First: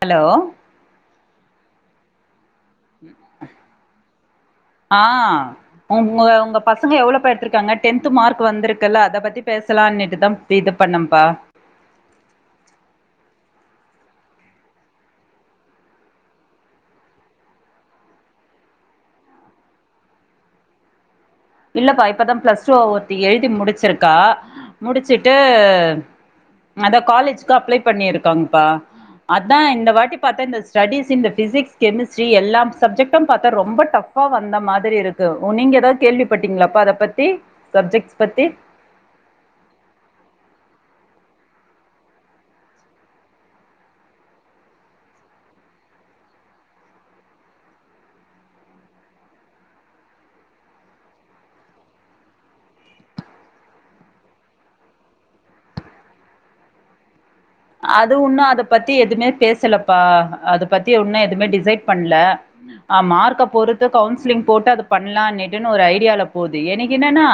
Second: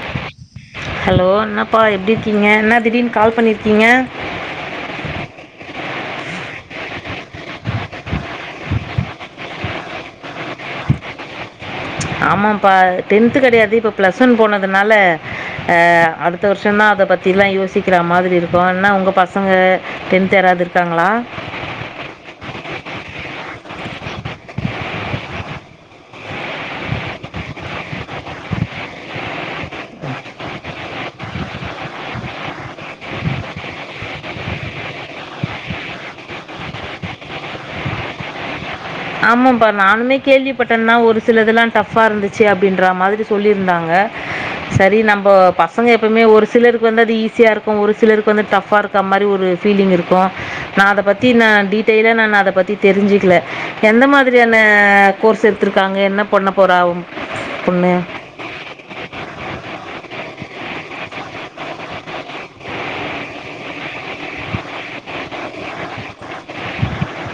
hello hello என்னப்பா எப்டி இருக் கீங்க என்ன திடீர்னு கால் பண்ணிருக்கீங்க மே எவ்ளவு பா எடுத்து இருக்காங்க டென்த் மார்க் வந்திருக்குல்ல அத பத்தி பேசலாட்டுதா இது பண்ணப்பா ஆமாப்பா டென்த் கிடையாது இப்ப பிளஸ் ஒன் போனதுனால அஹ் அடுத்த வருஷம் தான் அத பத்தி எல்லாம் யோசிக்கிற மாதிரி இருக்கும் ஏனா உங்க பசங்க டென்த் யாராவது இருக்காங்களா இல்லப்பா இப்ப தா பிளஸ் டூ ஒருத்தி எழுதி முடிச்சியிருக்கா அதா காலேஜ்க்கு அப்ளை பண்ணி இருகப அதான் இந்த வட்டி பத்த இந்த பிசிக்ஸ் செனிஸ்ட்ரி எல்லா சப்ஜெக்ட்டும் பாத்தா ரொம்ப டாவ் ஹ் வந்த மாரி இருக்கு நீங்க எதாவது கேள்வி பட்டீங்களாப்பா அத பத்தி சப்ஜெக்ட்ஸ் பத்தி ஆமாப்பா நானுமே கேள்விப்பட்டேன்னா ஒரு சிலதுெல்லாம் டஃபா இருந்துச்சு அப்படின்ற மாதிரி சொல்லிருந்தாங்க சரி நம்ம பசங்க எப்பவுமே ஒரு சிலருக்கு வந்து அது ஈஸியா இருக்கும் ஒரு சிலருக்கு வந்து டஃபா இருக்க மாதிரி ஒரு ஃபீலிங் இருக்கும் நான் அத பத்தி நான் டீட்டெயிலா நான் அத பத்தி தெரிஞ்சுிக்கல எந்த மாதிரியான கோர்ஸ் எடுத்துருக்காங்க என்ன பொண்ண போறா ஒ அது உன்னு அதை பத்தி எதுவுமே பேசலப்பா அதை பத்தி உன்னு எதுவுமே டிசைட் பண்ல மார்க்கா பொறுத்து கவுன்சில்லிங் போட்டு அத ஐடியாலா போகுது எனக்கு என்னனா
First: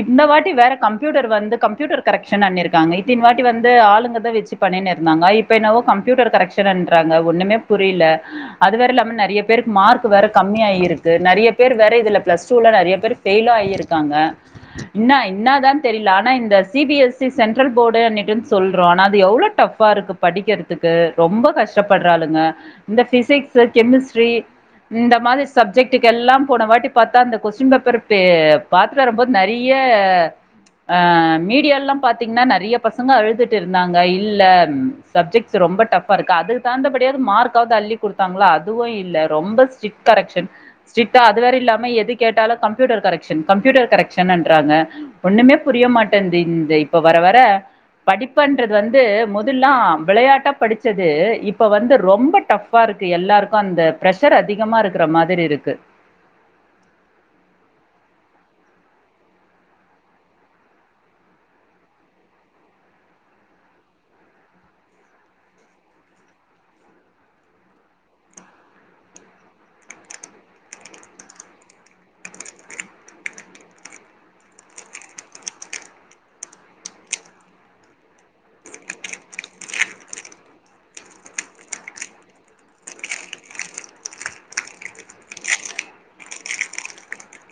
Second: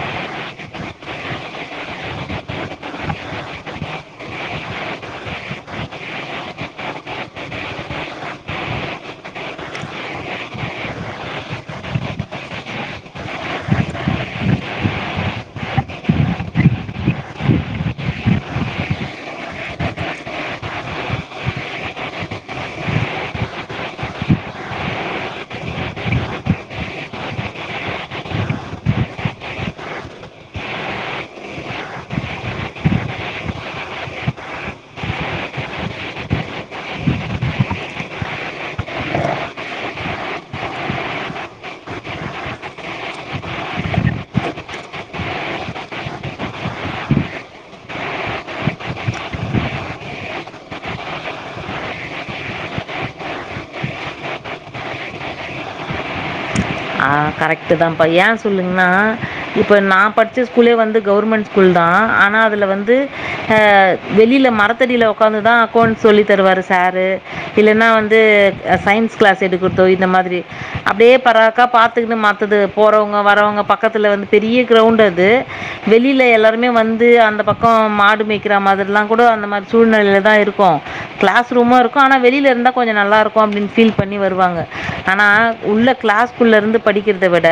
இந்த வட்டி வந்து கம்ப்யூட்டர் வந்து கம்ப்யூட்டர் கரெக்டாஷன் பண்ணிருக்காங்க இத்தனாவாட்டி ஆளுங்குங்க வச்சு பண்ணிர்ந்தக்கோ இப்போ என்னவோ கம்ப்யூட்டர் கரெக்சன் றாங்க ஒண்ணுமே புரியல அதுவந்து இல்லாம நிறைய பேர் மார்க் கம்மியா இருக்கு நிறைய பேர் வேற பிளஸ் டூலா பைளும் ஆயிருக்காங்க இன்ன ண்ணா தான் தெரியல இந்த C B S C central போர்டுனு சொல்றோம் அது எவளோ டஃபா இருக்கு படிக்கிறதுக்கு ரொம்ப கஷ்டப்படுறாளுங்க இந்த பிசிக்ஸ் கெமிஸ்ட்ரி இந்த மாரி சப்ஜெக்ட்டுக்கு எல்லாம் போன வாட்டி பார்த்தா கொஸ்டின் பேப்பர் பாரத்துட்டு வரும்போது நிறையஹ மீடியால்லாம் பாத்தீங்கன்னா நிறைய பசங்க அழுதுட்டு இருந்தாங்க இல்ல சப்ஜெக்ட்ஸ் ரொம்ப டபா இருக்கு அதுக்கு தகுந்தபடியாவது மார்க்வது அள்ளி கொடுத்தாங்களா அதுவும் இல்ல ரொம்ப ஸ்ட்ரிக்ட் கரெஷனா அது வேற இல்லாம எது கேட்டாலும் கம்ப்யூட்டர் கரெஷன் கம்ப்யூட்டர் கரெக்ஷன்றாங்க ஒண்ணுமே புரிய மாட்டேது இந்த இப்ப வர வர படிப்புன்றது வந்து வந்து முதல்லலாம் விளையாட்டா படிச்சது இப்ப வந்து ரொம்ப டஃப்பா இருக்கு எல்லாருக்கும் அந்த பிரஷர் அதிகமா இருக்கிற மாதிரி இருக்கு கரெக்ட் தான்ப்பா ஏன் சொல்லுங்கன்னா இப்ப நான் படிச்ச ஸ்கூலே வந்து கவர்மெண்ட் ஸ்கூல் தான் ஆனா அதுல வந்து வெளியில மரத்தடியில உக்காந்துதான் அக்கவுண்ட் சொல்லி தருவாரு சரு இல்லைன்னா வந்து சயின்ஸ் கிளாஸ் எடுக்கதோ இந்த மாதிரி அப்படியே பராக்கா பா து மத்தது போறவங்க வரவங்க பக்கத்துல வந்து பெரிய கிரௌண்ட் அது வெளியில எல்லாருமே வந்து அந்த பக்கம் மாடு மேய்கிற மாதிரிலாம் கூடா அந்த மாத சூழ்நிலில தான் இருக்கும் கிளாஸ் ரூ இருக்கும் ஆனா வெளியில இருந்த கொஞ்சம் நல்லா இருக்கும் பீல் பண்ணி வருவாங்க ஆனா உள்ள கிளாஸ் குள்ள இருந்து படிக்கிறத விட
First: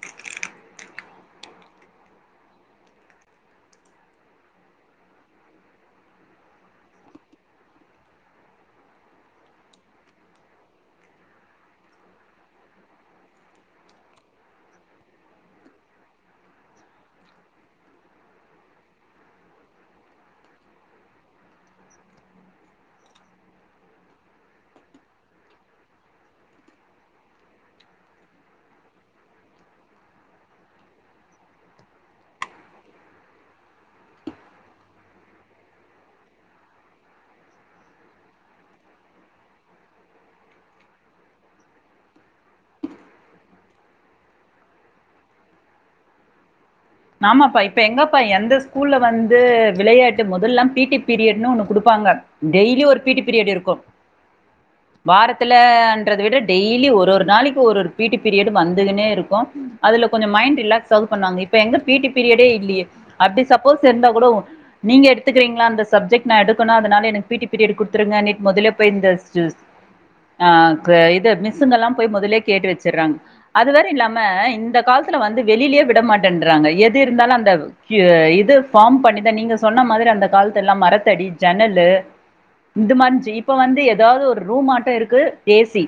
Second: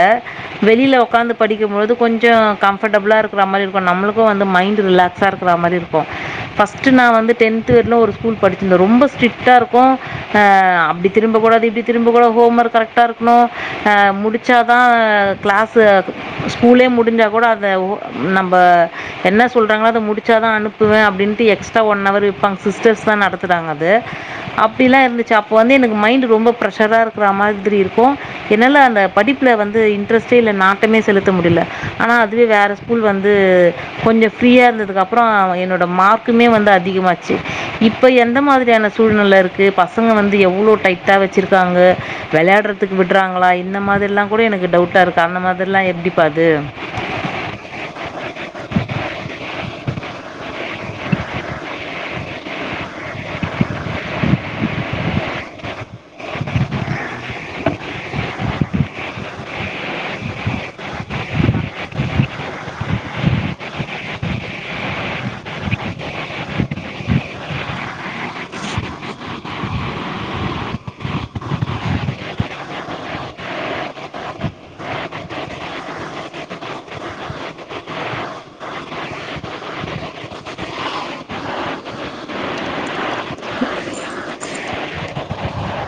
வெளியில உக்காந்து படிக்கும்போது கொஞ்ச கம்பரடா புளாக இருக்கிற மாரி இருக்கும் நம்ப வந்து மைண்ட் ரிலாக்ஸாக இருக்கிற மாரி இருக்கும் பிரஸ்ட் நா வந்து டென்த் வரைக்கும் ஒரு ஸ்கூல் படிச்சிருந்தேன் ரொம்ப ஸ்ட்ரிக்ட்டா இருக்கும் அப்படி திரும்படாது இப்படிதிரும்பட கூடாது ஹோம் ஒர்க் கரெட்டா இருக்காணும் முடித்தால் தான் க்ளாஸு ஸ்கூலே முடிஞ்சால் கூட அதை நம்ப என்ன சொல்கிறாங்களோ அதை முடித்தா தான் அனுப்புவேன் அப்படின்ட்டு எக்ஸ்ட்ரா ஒன் ஹவர் வைப்பாங்க சிஸ்டர்ஸ் தான் நடத்துிறாங்க அது அப்படிலாம் இருந்துச்சு அப்போ வந்து எனக்கு மைண்டு் ரொம்ப ஃப்ரெஷராக இருக்கிற மாதிரி இருக்கும் என்னால் அந்த படிப்புல வந்து இன்ட்ரெஸ்ட்டே இல்லை நாட்டமே செலுத்த முடியல ஆனா அதுவே வேற ஸ்கூல் வந்து கொஞ்சம் ஃப்ரீயா இருந்ததுக்கு அப்றம் என்னோட மார்க்குமே வந்து அதிகமாச்சு இப்ப எந்த மாதிரியான சூழ்நிலை இருக்கு பசங்க வந்து எவ்வளோ டைட்டா வச்சிருக்காங்க விளையாடுறதுக்கு விடுறாங்களா இந்த மாதிரி ப்படிலாம் கூட எனக்கு டவுட்டா இருக்கு அந்த மாதிரில்லா எப்படி அது ஆமாப்பா இப்ப எங்கப்பா எந்த ஸ்கூல்ல வந்து விளையாட்டு முதல்லல்லாம் பிடி பீரியடன்னு ஒண்ணு குடுப்பாங்க டெய்லி ஒரு பிடி பீரியட இருக்கும் வாரத்துலன்றத விட டெய்லி ஒரு ஒரு நாளைக்கு ஒரு ஒரு பிடி பீரியடு வந்துன்னே இருக்கும் அதுல கொஞ்சம் மைண்ட் ரிலாக்ஸ் பண்ணுவாங்க இப்ப எங்க பிடி இல்லையே சப்போஸ் அப்படி இருந்த கூட நீங்க நீங்க எடுத்துக்குறீங்கள் அந்த சப்ஜெக்ட் அதனால எனக்கு பிடி பீரியட் கொடுத்துருங்க முதல்லயே போய் மிஸ்ஸுங்க எல்லாம் போய் முதலே கேட்டு வச்சறாங்க அதுவ இல்லாம இந்த காலத்துல வந்து வெளிலயேய விட மாட் ன்றாங்க எது இருந்தாலும் அந்த போர்ம் பண்ணி தான் நீங்க சொன்ன மாரி அந்த காலத்துலம் மரத்தடி ஜன்னலு இந்துச்சி இப்ப வந்து ஏதாச்சும் ரூம்மாட்டும் இருக்கு ஏ சி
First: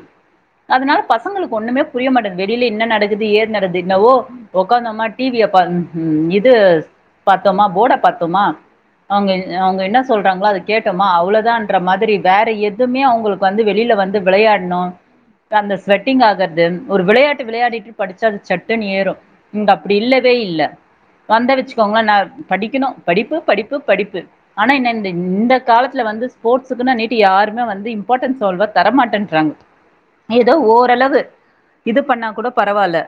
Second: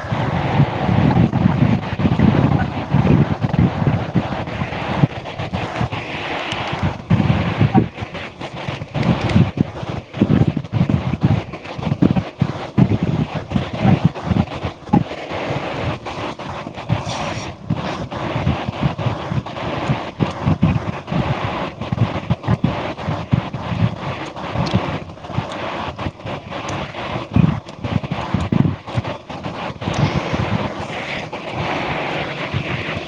பசாங்களுக்கு எதாவுமே புரிய மாட்டிங்கித்து வெளிய என்ன நடக்குது ஏது நடக்குது என்னவோ உக்காந்தாம டிவிய இது பத்தோமா போர்ட பாரத்தோமா அவங்க அவங்க என்ன சொல்றாங்களோ அதது கேட்டோமா அவ்வளோதான்ன்ற மாதிரி வேற எதுவுமே அவங்களுக்கு வந்து வெளியில வந்து விளையாடணும் அந்த ஸ்வெட்டிங் ஆகறது ஒரு விளையாட்டு விளையாடிட்டு படிச்ச அது சட்டுனு ஏறும் அடி இல்லவே இல் வந்த வச்சுக்கோங்களன் ந படிக்கணும் படிப்பு படிப்பு படிப்பு ஆனா காலத்துல வந்து ஸ்போர்ட்ஸக்கு நீ யாருமே வந்து இம்பாரன்வா தரமாட்டோங்க ஏதோ ஓரளவு இது பண்ணா கூட பரவாயில்ல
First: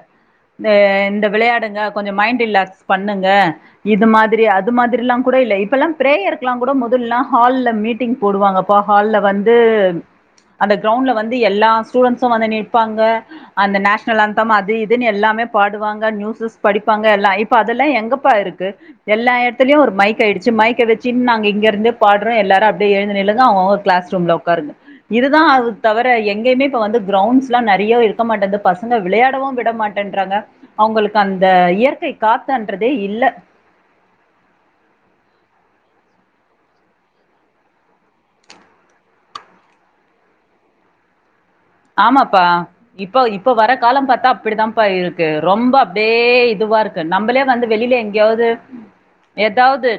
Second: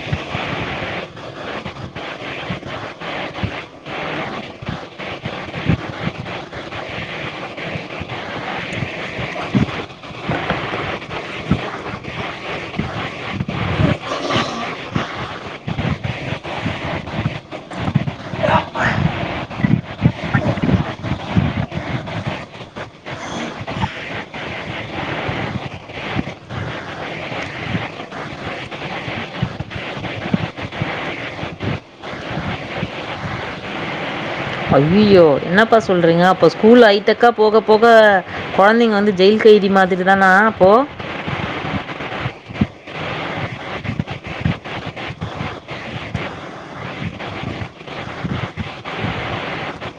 இந்த விளையாட டுங்க கொஞ்சம் மைண்ட் ரிலாக்ஸ் பண்ணுங்க இது மாரி அது மாரிலாம் கூட இல்ல இப்பலாம் பிரேயர்கு முதலாம் ஹால்ல மீட்டிங் போடுவாங்க ஹால்ல வந்து அந்த கிரௌண்ட் வந்து எல்லா ஸ்டுடென்ட்ஸ் உம் வந்து நிப்பாங்க அந்த நேஷனல் அந்தோம் அது எது எல்லாமே பாடுவாங்க நியூஸஸ் படிப்பாங்க எல்லாம் இப்ப அதெல்லாம் எங்கப்பா இருக்கு எல்லா இடத்துலயும் ஒரு மைக் ஆயிடுச்சு மைக்கை வச்சுனு நாங்க இங்க இருந்து பாடுறோம் எல்லாரும் அப்படியே எழுதி நிலங்க அவங்க கிளாஸ் ரூம்ல உக்காருங்க இதுதான் அது தவிர எங்கேயுமே இப்ப வந்து கிரவுண்ட்ஸ் எல்லாம் நிறைய இருக்க மாட்டேது பசங்க விளையாடவும் விட மாட்டேன்றறாங்க அவங்களுக்கு அந்த இந்த இயற்கை காத்தன்றதே இல்ல ஐ்யோ என்னப்பா சொல்றீங்க அப்போ ஸ்கூல் ஐட்டக்கா போக போக குழந்தைங்க வந்து ஜெயில் கைடி மாதிரி தானா அப்போ ப்பா இப்ப இப்ப வர காலம் பார்த்தா அப்படித்தான்ப்ப இருக்கு ரொம்ப அப்படியே இதுவா இருக்கு நம்மளே வந்து வெளியில எங்கேயாவது எதாவது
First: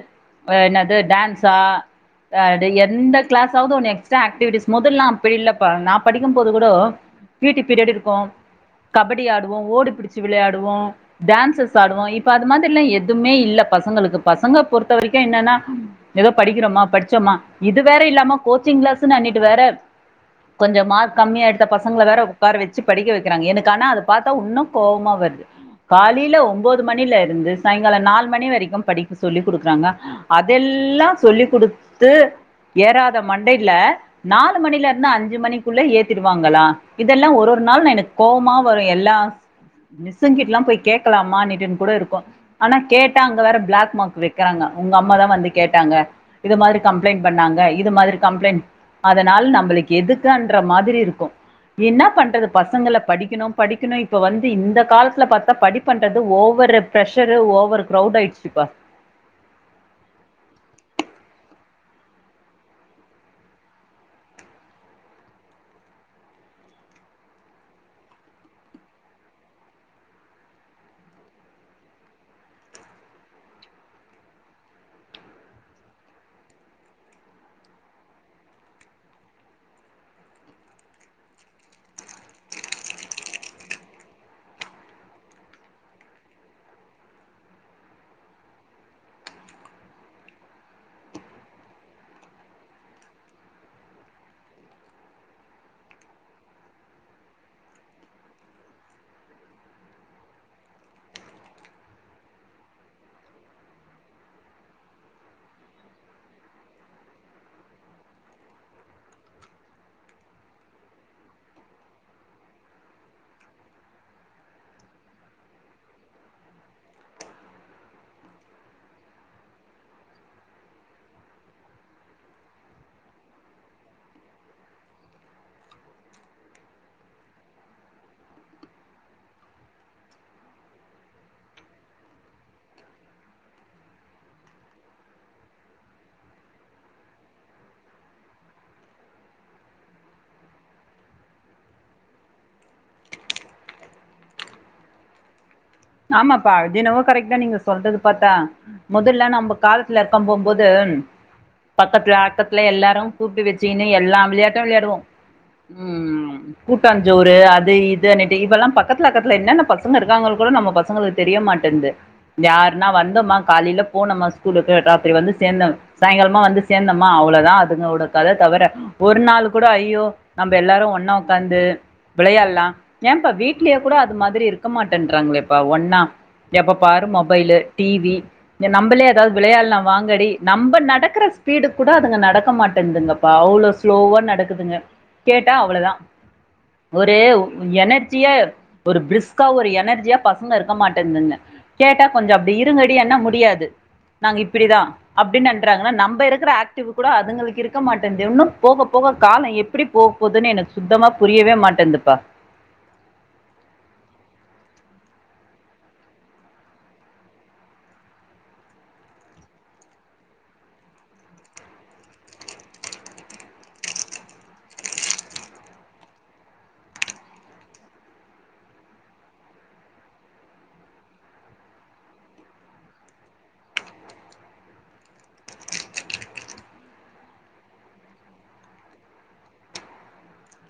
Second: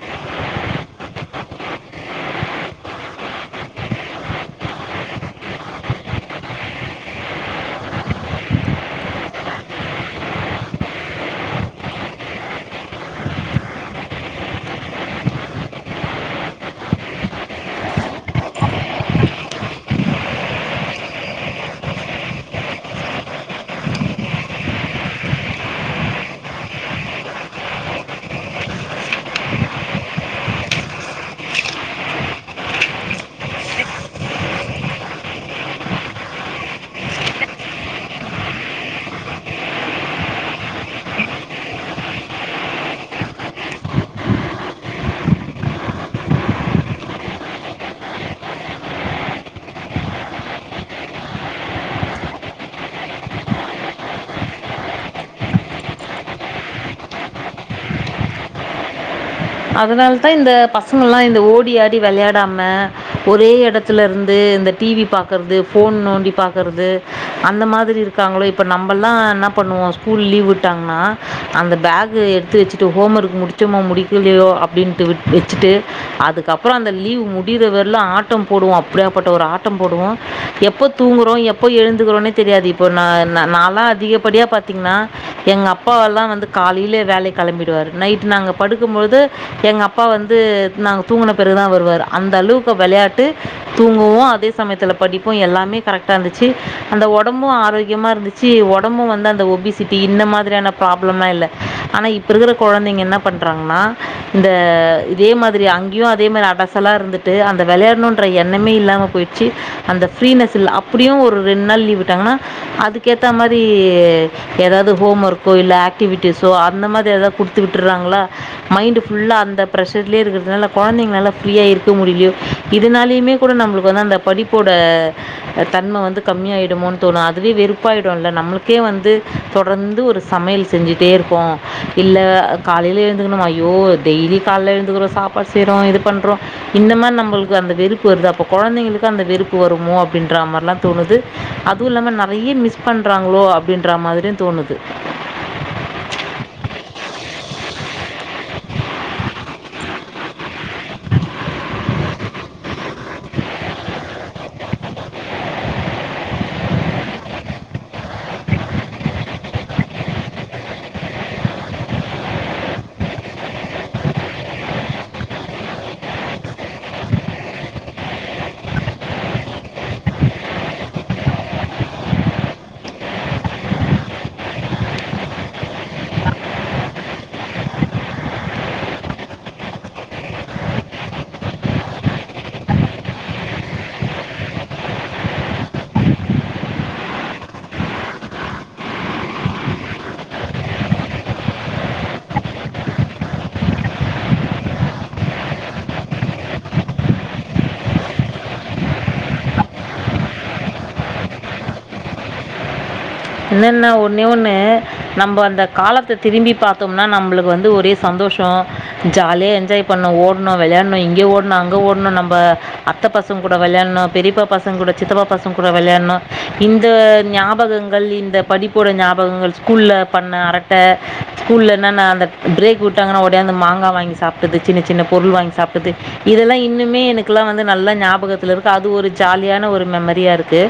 என்னது டான்ஸா எந்த கிளாஸாவது ஓ எக்ஸ்ட்ரா ஆக்டிவிட்டிஸ் முதல்லல்லாம் அப்படி இல்லப்பா நான் படிக்கும் போது கூட பீ டி பீரியட் இருக்கும் கபடி ஆடுவோம் ஓடிபிடிச்சி விளையாடுவோம் டான்சஸ்ஆடுவோம் இது மாதிரில எதுமே இல்ல பசங்களுக்கு பசங்க பொறுத்த வரைக்கும் என்ன ஏதோ படிக்கிறோமா படிச்சோமா இல்லாம கோசிங் கிளாஸ்னு அன்னைக்கு வேற கொஞ்சம் மார்க் கம்மியா எடுத்த பசங்கள வேற உக்கார வச்சு படிக்க வைக்கிறாங்க என ஆனா பார்த்தா இன்னும் கோபமா வருது காலையில ஒன்பது மணில இருந்து சாயங்காலம் நாலு மணி வரைக்கும் படிக்க சொல்லிடுக்கறாங்க அதெல்லாம் சொல்லி் கொடுத்து ஏறாத மண்டையில நாலு மணில இருந்து அஞ்சு மணிக்குள்ள ஏத்திரு வாங்கலாஇதெல்லாம் ஒரு ஒரு நாள் எனக்கு கோபமா வரும் எல்லா மிஸ்ங்கிட்டல்லாம் போய் கே்கலாமட்டுன்ன கூட இருக்கும் ஆனா கேட்டா அங்க வேற பிளாக் மார்க் வைக்கிறாங்க உங்க அம்மா தான் வந்து கேட்டாங்க இத மாதிரி கம்ப்ளைண்ட் பண்ணாங்க இது மாதிரி கம்ளைண்ட் அதனால நம்மளுக்கு எதுக்குன்ற மாதிரி இருக்கும் என்ன பண்றது பசங்கள படிக்கணும் படிக்கணும் இப்ப வந்து இந்த காலத்துல பாத்தா படி பண்றது ஓவரு பிரஷரு ஓவர் கிரௌட் ஆயிடுச்சுப்பா அதனால தான் இந்த பசங்க எல்லாம் இந்த ஓடி ஆடி வெளையாடாம ஒரே எடத்துல இருந்து இந்த டிவி பாக்கறது போன் நோண்டி பாக்குறது அந்த மாதிரி இருக்காங்களோ இப்ப நம்மல்லாம் என்ன பண்ணுவோம் ஸ்கூல் லீவ் விட்டாங்கன்னா அந்த பேக் எடுத்து வச்சுட்டு ஹோம் ஒர்க் முடிச்சோமா முடி அப்படின்ட்டு வச்சுட்டு அதுக்கப்புறம் அந்த லீவ் முடியிறவர்லும் ஆட்டம் போடுவோம் அப்படியாப்பட்ட ஒரு ஆட்டம் போடுவோம் எப்போ தூங்குறோம் எப்போ எழுதுகிறோம்னே தெரியாது இப்போ நல்லாம் அதிகப்படியா பா்த்தீங்கன்னா எங்க அப்பாவெல்லாம் வந்து காலையில வேலை கிளம்பிடுவாரு நைட்டு நாங்க படு து எங்க அப்பா வந்து நாங் தூங்கின பிறகுதான் வருவரு அந்த அளவுக்கு விளையாட்டு தூங்குவோம் அதே சமயத்துல படிப்போ எல்லாமே கரெக்டா இருந்துச்சு அந்த ஒடம்பும் ஆரோக்கியமா இருந்துச்சு ஒடம்பும் வந்து அந்த ஒபிசிட்டி இந்த மாதிரான பிராப்ளம் இல்ல ஆன இப்ப இருக்கிற கொழந்தைங்க என்ன பண் றாங்னா இந்த இதே மாதிரி அங்கேயும் அதே மாதிரி அடசலா இருந்துட்டு அந்த விளையாடணுன்ற எண்ணமே இல்லாமல் போயிடுச்சு அந்த ஃப்ரீனஸ் அப்படியும் ஒரு ரெண்டு நாள் லீவ் விட்டாங்கன்னா அதுக்க ஏற்ற மாதிரி ஏதாவது ஹோம் ஒர்க்கோ இல் ஆக்டிவிட்டிஸோ அந்த மாதிரி எதாது கொடுத்து விட்டுருறாங்களா மைண்ட்ஃபுல்லா அந்த பிரஷர்லயே இருக்கிறதுனால கொழந்தைங்கல்லா ஃப்ரீயா இருக்க முடில்லியோ இதுனாலயுமே கூட நம்மளுக்கு வந்து அந்த படிப்போட தன்ம வந்து கம்மியாயிடமோ தோணும் அதுவே வெறுப்பாயிடும்ல்ல நம்மளுக்கே வந்து தொடர்ந்து ஒரு சமையல் செஞ்சுட்டே இருக்கோம் இல்ல காலையில எந் ஐயோ டெய்லி கால எழுந்துக்கிறோம் சாப்பாடு செய்யறோம் இது பண்றோம் இந்த மாரி நம்மளுக்கு அந்த வெறுப்பு வருது அப்ப கொழந்தைங்களுக்கு அந்த வெறுப்பு வருமோ அப்படின்ற மாரிலாம் தோணுது அதுவும் இல்லாம நெறைய மிஸ் பண்றாங்களோ அப்படின்ற மாதிரியும் தோணுது ஆமாப்பா அதெனமோ கரெக்ட் தான் நீங்க சொல்றது பாத்தா முதல்ல நம்ம காலத்துல இருக்க போம்போது பக்கத்துல அக்கத்துல எல்லாரும் கூட்டி வச்சக்கின்னு எல்லாம் விளையாட்டும் விளையாடுவோம் உம் கூட்டஞ்சோறு அது இது ஆன இப்பெல்லாம் பக்கத்துல அக்கத்துல என்னென்ன பசங்க இருக்காங்க கூட நம்ம பசங்களுக்கு தெரிய மாட்டேன்து யாருன்னா வந்தோம்மா காலில போனோமா ஸ்கூலுக்கு ராத்திரி வந்து சேரந்தோ சாயங்காலமா வந்து சேந்தோம்மா அவ்ளவுதான் அதுங்கட கத தவிர ஒரு நாள் கூட ஐயோ நம்ம எல்லாரும் ஒண்ணா உக்காந்து விளையால்லாம் ஏன் பா வீட்லயே கூட அது மாதிரி இருக்க மாட்டேன்றாங்களே ப்ப ஒன்னா எப்ப பாரு மொபைலு டிவி நம்மளே ஏதாவது விளையால்லாம் வாங்கடி நம்ம நடக்கிற ஸ்பீடு கூட அதுங்க நடக்க மாட்டேதுங்கப்பா அவ்வளோ ஸ்லோவா நடக்குதுங்க கேட்டா அவ்வளவுதான் ஒரு எனர்ஜியா ஒரு பிரிஸ்க்கா ஒரு எனர்ஜியா பசங்க இருக்க மாட்டந்துங்க கேட்டா கொஞ்சம் அப்படி இருங்கடி என்னா முடியாது நாங்க இப்படிதான் அப்படின்னு நன்றாங்கன்னா நம்ம இருக்கிற ஆக்டிவ் கூட அதுங்களுக்கு இருக்க மாட்டேங்து இன்னும் போக போக காலம் எப்படி போ போதுன்னு எனக்கு சுத்தமா புரியவே மாட்டந்துப்பா என்னன்னா ஒன்னே ஒண்ணு நம்ம அந்த காலத்த திரும்பி பாத்தோம்னா நம்மளுக்கு வந்து ஒரே சந்தோஷம் ஜாலியா என்ஜாய் பண்ணும் ஓனும் விளையாணும் இங்க ஓணும் அங்க ஓணும் நம்ம அத்த பசங்க கூட விளையாடணும் பெரியப்பா பசங்க கூட சித்தப்பா பசங்க கூட விளையாணும் இந்த ஞாபகங்கள் ஞாபகங்கள் படிப்போட ஞாபகங்கள் ஸ்கூல்ல பண்ண அரட்ட ஸ்கூல்ல என்ன்னா பிரேக் விட்டாங்கனா ஓடியாந்து மாங்கா வாங்கி சாப்பிட்டது சின்ன சின்ன பொருள் வாங்கி சாப்டது இதெல்லாம் இன்னுமே எனக்குலா நல்ல ஞாபத்தில இருக்கு அது ஒரு ஜாலியான ஒரு மெமரியா இருக்கு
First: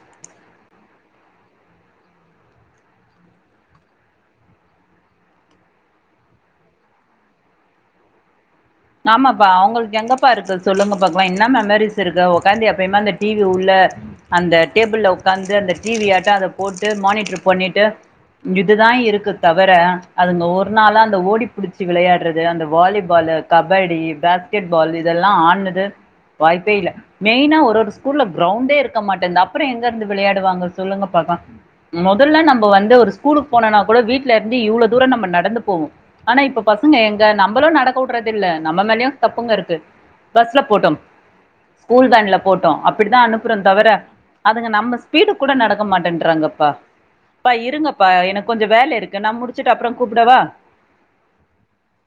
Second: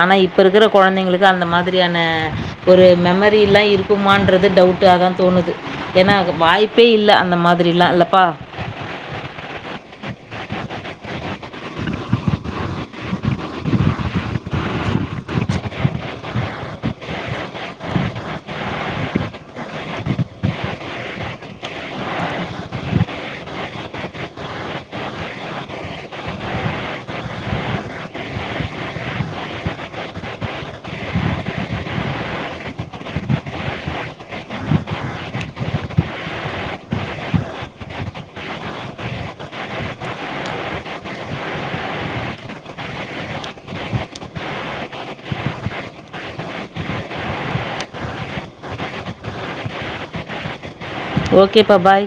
ஆனா இப்ப இருக்கிற கொழந்தைங்களுக்கு அந்த மாதிரி ரியான ஒரு மெமரி எல்லாம் இருக்குமான்றது டவுட் அதான் தோணுது ஏன்னா வாய்ப்பே இல்ல அந்த மாதிரில்லாம் இல்லப்பா ஆமாப்பா அவங்களுக்கு எங்கப்பா இருக்கு சொல்லுங்க பாக்கலாம் இன்னா மெமரிஸ் இருக்கு உக்காந்து எப்பயும அந்த டிவி உள்ள அந்த டேபிள்ல உக்காந்து அந்த டிவி யாட்ட அத போட்டு மானிடர் பண்ணிட்டு இதுதான் இருக்கு தவிர அதுங்க ஒரு நாளா அந்த ஓடி புடிச்சு விளையாடுறது அந்த வாலிபாலு கபடி பேஸ்கெட் பால் இதெல்லாம் ஆட்னது வாய்ப்பே இல்ல மெயினா ஒரு ஒரு ஸ்கூல்ல கிரவுண்டே இருக்க மாட்டேன்து அப்புறம் எங்க இருந்து விளையாடுவாங்க சொல்லுங்க பாக்லா முதல்ல நம்ம வந்து ஒரு ஸ்கூலுக்கு போனோனா கூட வீடல இருந்து இவ்வளோ தூரம் நம்ம நடந்து போவோம் ஆனா இப்ப பசங்க எங்க நம்மளும் நடக்க றது இல்ல நம்ம மேலயும் தப்புங்க இருக்கு பஸ்ல போட்டோம் ஸ்கூல் வேன்ல போட்டோம் அப்படிதான் அனுப்புறோம் தவிர அதுங்க நம்ம ஸ்பீடு கூட நடக்க மாட்டேறாங்கப்பாப்பா இருங்கப்பா எனக்கு கொஞ்சம் வேல இருக்கு நான் முடிச்சுட்டு அப்புறம் கூப்பிடவா ஓகேப்பா பாய்